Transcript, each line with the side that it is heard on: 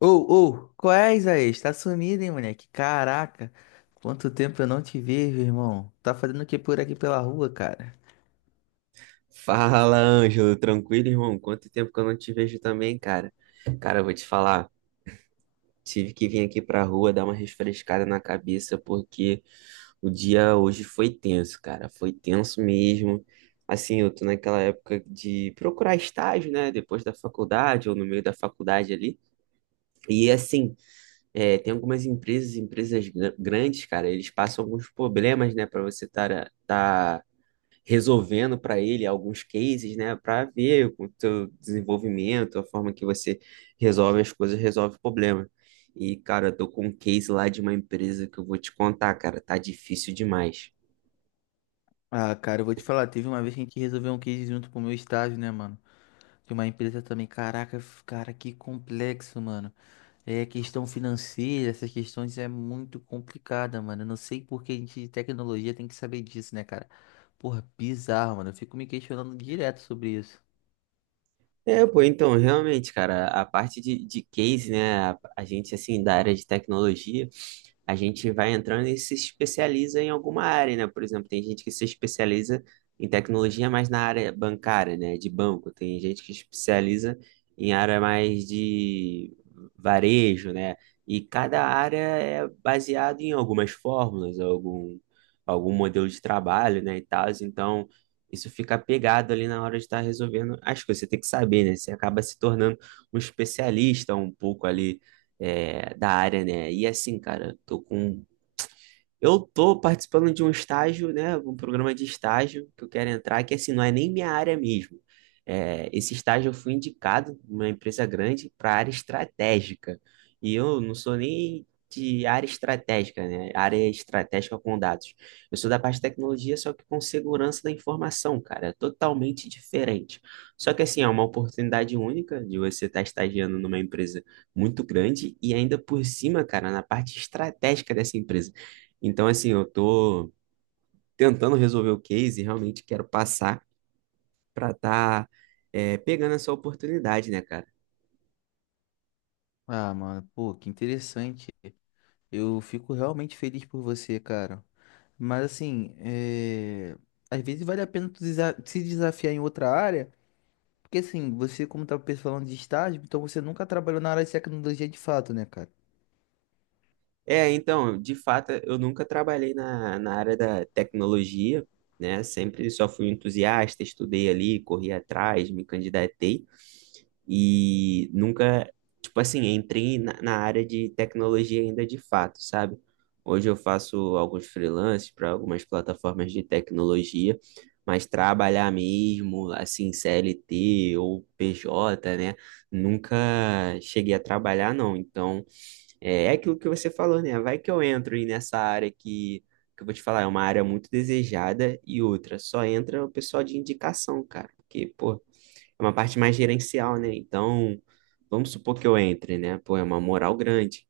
left: Ô, ô, qual é, Isaías? Tá sumido, hein, moleque? Caraca, quanto tempo eu não te vejo, irmão. Tá fazendo o que por aqui pela rua, cara?
right: Fala, Ângelo, tranquilo, irmão? Quanto tempo que eu não te vejo também, cara? Cara, eu vou te falar, tive que vir aqui pra rua dar uma refrescada na cabeça porque o dia hoje foi tenso, cara, foi tenso mesmo. Assim, eu tô naquela época de procurar estágio, né, depois da faculdade ou no meio da faculdade ali. E assim, tem algumas empresas, grandes, cara, eles passam alguns problemas, né, pra você estar resolvendo para ele alguns cases, né, para ver o teu desenvolvimento, a forma que você resolve as coisas, resolve o problema. E, cara, eu tô com um case lá de uma empresa que eu vou te contar, cara, tá difícil demais.
left: Ah, cara, eu vou te falar, teve uma vez que a gente resolveu um case junto pro meu estágio, né, mano? De uma empresa também. Caraca, cara, que complexo, mano. É, questão financeira, essas questões é muito complicada, mano. Eu não sei por que a gente de tecnologia tem que saber disso, né, cara? Porra, bizarro, mano. Eu fico me questionando direto sobre isso.
right: É, pô, então, realmente, cara, a parte de case, né, a gente, assim, da área de tecnologia, a gente vai entrando e se especializa em alguma área, né? Por exemplo, tem gente que se especializa em tecnologia mais na área bancária, né? De banco. Tem gente que se especializa em área mais de varejo, né? E cada área é baseado em algumas fórmulas, algum modelo de trabalho, né? E tal. Então, isso fica pegado ali na hora de estar resolvendo as coisas. Você tem que saber, né? Você acaba se tornando um especialista um pouco ali da área, né? E assim, cara, tô com eu tô participando de um estágio, né, um programa de estágio que eu quero entrar, que assim, não é nem minha área mesmo. É, esse estágio eu fui indicado numa empresa grande para área estratégica. E eu não sou nem de área estratégica, né? Área estratégica com dados. Eu sou da parte de tecnologia, só que com segurança da informação, cara. É totalmente diferente. Só que assim, é uma oportunidade única de você estar estagiando numa empresa muito grande e ainda por cima, cara, na parte estratégica dessa empresa. Então, assim, eu tô tentando resolver o case e realmente quero passar para tá, pegando essa oportunidade, né, cara?
left: Ah, mano, pô, que interessante. Eu fico realmente feliz por você, cara. Mas assim, é, às vezes vale a pena se desafiar em outra área, porque assim, você como tá falando de estágio, então você nunca trabalhou na área de tecnologia de fato, né, cara?
right: É, então, de fato, eu nunca trabalhei na área da tecnologia, né? Sempre só fui entusiasta, estudei ali, corri atrás, me candidatei. E nunca, tipo assim, entrei na área de tecnologia ainda de fato, sabe? Hoje eu faço alguns freelances para algumas plataformas de tecnologia, mas trabalhar mesmo, assim, CLT ou PJ, né? Nunca cheguei a trabalhar, não. Então, é aquilo que você falou, né? Vai que eu entro aí nessa área que eu vou te falar, é uma área muito desejada e outra, só entra o pessoal de indicação, cara. Porque, pô, é uma parte mais gerencial, né? Então, vamos supor que eu entre, né? Pô, é uma moral grande.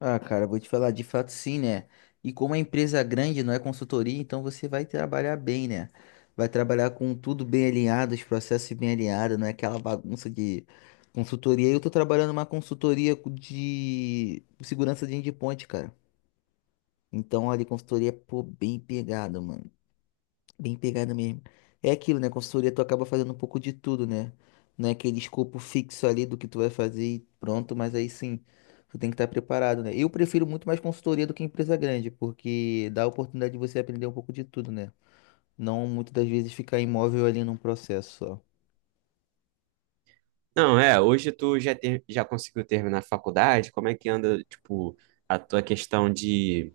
left: Ah, cara, eu vou te falar, de fato sim, né? E como é empresa é grande, não é consultoria, então você vai trabalhar bem, né? Vai trabalhar com tudo bem alinhado, os processos bem alinhados, não é aquela bagunça de consultoria. Eu tô trabalhando numa consultoria de segurança de endpoint, cara. Então, olha, consultoria, pô, bem pegada, mano. Bem pegada mesmo. É aquilo, né? Consultoria, tu acaba fazendo um pouco de tudo, né? Não é aquele escopo fixo ali do que tu vai fazer e pronto, mas aí sim, tu tem que estar preparado, né? Eu prefiro muito mais consultoria do que empresa grande, porque dá a oportunidade de você aprender um pouco de tudo, né? Não muitas das vezes ficar imóvel ali num processo só.
right: Não, é, hoje já conseguiu terminar a faculdade, como é que anda, tipo, a tua questão de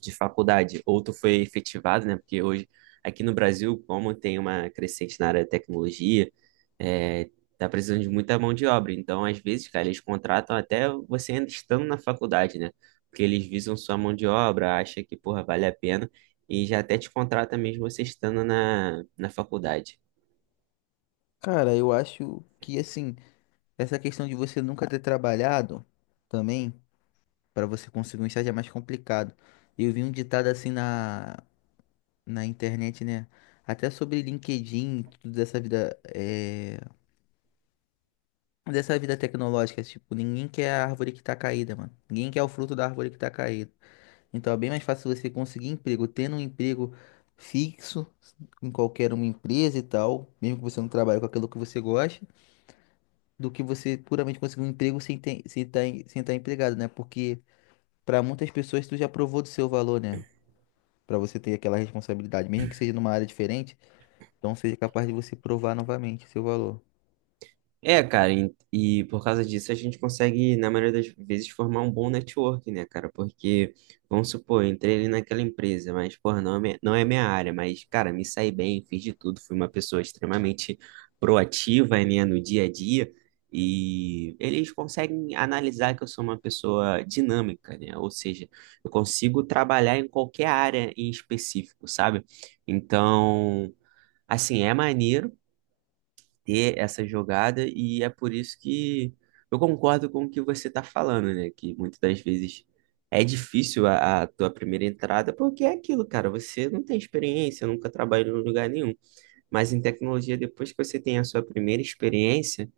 right: faculdade, ou tu foi efetivado, né? Porque hoje, aqui no Brasil, como tem uma crescente na área de tecnologia, é, tá precisando de muita mão de obra. Então, às vezes, cara, eles contratam até você ainda estando na faculdade, né? Porque eles visam sua mão de obra, acha que, porra, vale a pena, e já até te contrata mesmo você estando na faculdade.
left: Cara, eu acho que, assim, essa questão de você nunca ter trabalhado também, para você conseguir um estágio é mais complicado. Eu vi um ditado assim na internet, né? Até sobre LinkedIn, tudo dessa vida, é, dessa vida tecnológica, tipo, ninguém quer a árvore que tá caída, mano. Ninguém quer o fruto da árvore que tá caída. Então é bem mais fácil você conseguir emprego, tendo um emprego fixo em qualquer uma empresa e tal, mesmo que você não trabalhe com aquilo que você gosta, do que você puramente conseguir um emprego sem ter, sem tá empregado, né? Porque pra muitas pessoas tu já provou do seu valor, né? Pra você ter aquela responsabilidade, mesmo que seja numa área diferente. Então seja capaz de você provar novamente o seu valor.
right: É, cara, e por causa disso a gente consegue, na maioria das vezes, formar um bom network, né, cara? Porque, vamos supor, eu entrei ali naquela empresa, mas, porra, não é minha área, mas, cara, me saí bem, fiz de tudo, fui uma pessoa extremamente proativa, né, no dia a dia, e eles conseguem analisar que eu sou uma pessoa dinâmica, né? Ou seja, eu consigo trabalhar em qualquer área em específico, sabe? Então, assim, é maneiro ter essa jogada, e é por isso que eu concordo com o que você está falando, né? Que muitas das vezes é difícil a tua primeira entrada, porque é aquilo, cara, você não tem experiência, nunca trabalhou em lugar nenhum. Mas em tecnologia, depois que você tem a sua primeira experiência,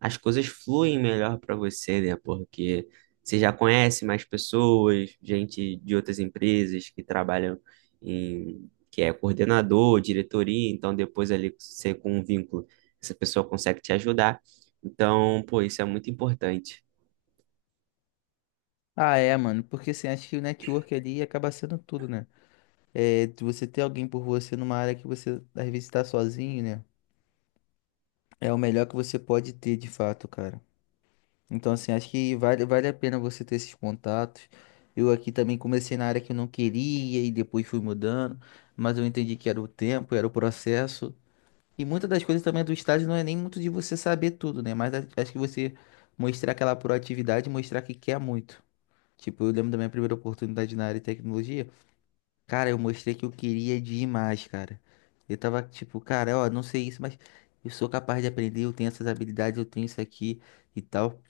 right: as coisas fluem melhor para você, né? Porque você já conhece mais pessoas, gente de outras empresas que trabalham que é coordenador, diretoria, então depois ali você com um vínculo, essa pessoa consegue te ajudar. Então, pô, isso é muito importante.
left: Ah, é, mano, porque assim, acho que o network ali acaba sendo tudo, né? É, de você ter alguém por você numa área que você às vezes tá sozinho, né? É o melhor que você pode ter de fato, cara. Então, assim, acho que vale a pena você ter esses contatos. Eu aqui também comecei na área que eu não queria e depois fui mudando, mas eu entendi que era o tempo, era o processo. E muitas das coisas também do estágio não é nem muito de você saber tudo, né? Mas acho que você mostrar aquela proatividade, mostrar que quer muito. Tipo, eu lembro da minha primeira oportunidade na área de tecnologia. Cara, eu mostrei que eu queria demais, cara. Eu tava tipo, cara, ó, não sei isso, mas eu sou capaz de aprender, eu tenho essas habilidades, eu tenho isso aqui e tal.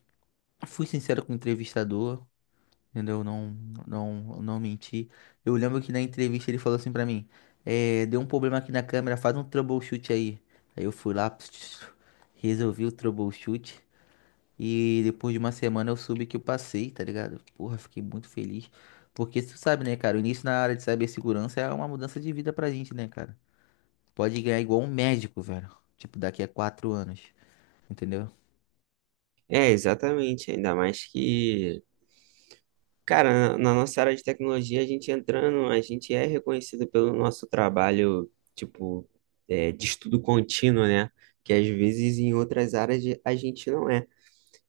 left: Fui sincero com o entrevistador, entendeu? Não, não, não menti. Eu lembro que na entrevista ele falou assim pra mim: é, deu um problema aqui na câmera, faz um troubleshoot aí. Aí eu fui lá, resolvi o troubleshoot. E depois de uma semana eu soube que eu passei, tá ligado? Porra, fiquei muito feliz. Porque tu sabe, né, cara? O início na área de cibersegurança é uma mudança de vida pra gente, né, cara? Pode ganhar igual um médico, velho. Tipo, daqui a quatro anos, entendeu?
right: É, exatamente, ainda mais que cara, na na nossa área de tecnologia, a gente entrando, a gente é reconhecido pelo nosso trabalho, tipo, é, de estudo contínuo, né? Que às vezes em outras áreas a gente não é.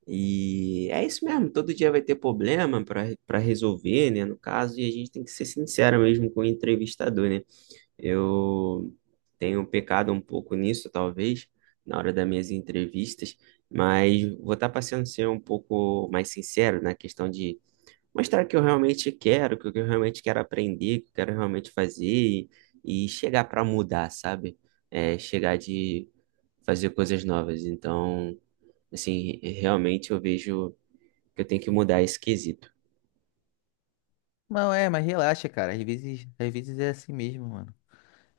right: E é isso mesmo, todo dia vai ter problema para resolver, né? No caso, e a gente tem que ser sincero mesmo com o entrevistador, né? Eu tenho pecado um pouco nisso, talvez, na hora das minhas entrevistas, mas vou estar passando a ser um pouco mais sincero na questão de mostrar o que eu realmente quero, o que eu realmente quero aprender, o que eu quero realmente fazer e chegar para mudar, sabe? É, chegar de fazer coisas novas. Então, assim, realmente eu vejo que eu tenho que mudar esse quesito.
left: Não, é, mas relaxa, cara. Às vezes é assim mesmo, mano.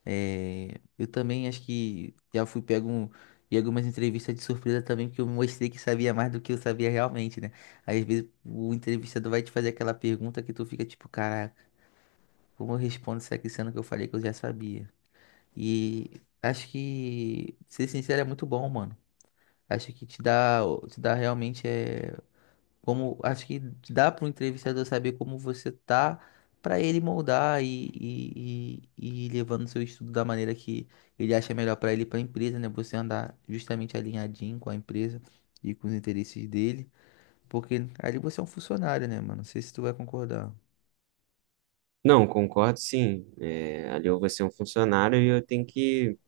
left: É, eu também acho que já fui pego em algumas entrevistas de surpresa também, porque eu mostrei que sabia mais do que eu sabia realmente, né? Às vezes o entrevistador vai te fazer aquela pergunta que tu fica tipo, cara, como eu respondo isso aqui, sendo que eu falei que eu já sabia. E acho que ser sincero é muito bom, mano. Acho que te dá realmente é como, acho que te dá para o entrevistador saber como você tá para ele moldar e ir levando seu estudo da maneira que ele acha melhor para ele, e para a empresa, né? Você andar justamente alinhadinho com a empresa e com os interesses dele, porque ali você é um funcionário, né, mano? Não sei se tu vai concordar.
right: Não, concordo sim. É, ali eu vou ser um funcionário e eu tenho que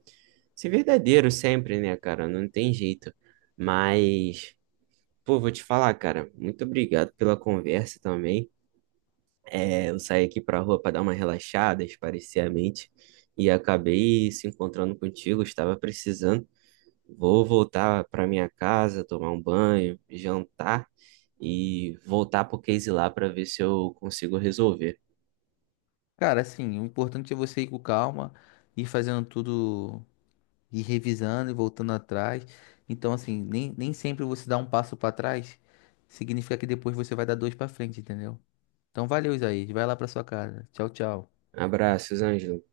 right: ser verdadeiro sempre, né, cara? Não tem jeito. Mas, pô, vou te falar, cara, muito obrigado pela conversa também. É, eu saí aqui para a rua para dar uma relaxada, esparecer a mente e acabei se encontrando contigo, estava precisando. Vou voltar para minha casa, tomar um banho, jantar e voltar pro case lá para ver se eu consigo resolver.
left: Cara, assim, o importante é você ir com calma, ir fazendo tudo, ir revisando e voltando atrás. Então, assim, nem sempre você dá um passo pra trás, significa que depois você vai dar dois pra frente, entendeu? Então, valeu, Isaías. Vai lá pra sua casa. Tchau, tchau.
right: Abraços, Ângelo.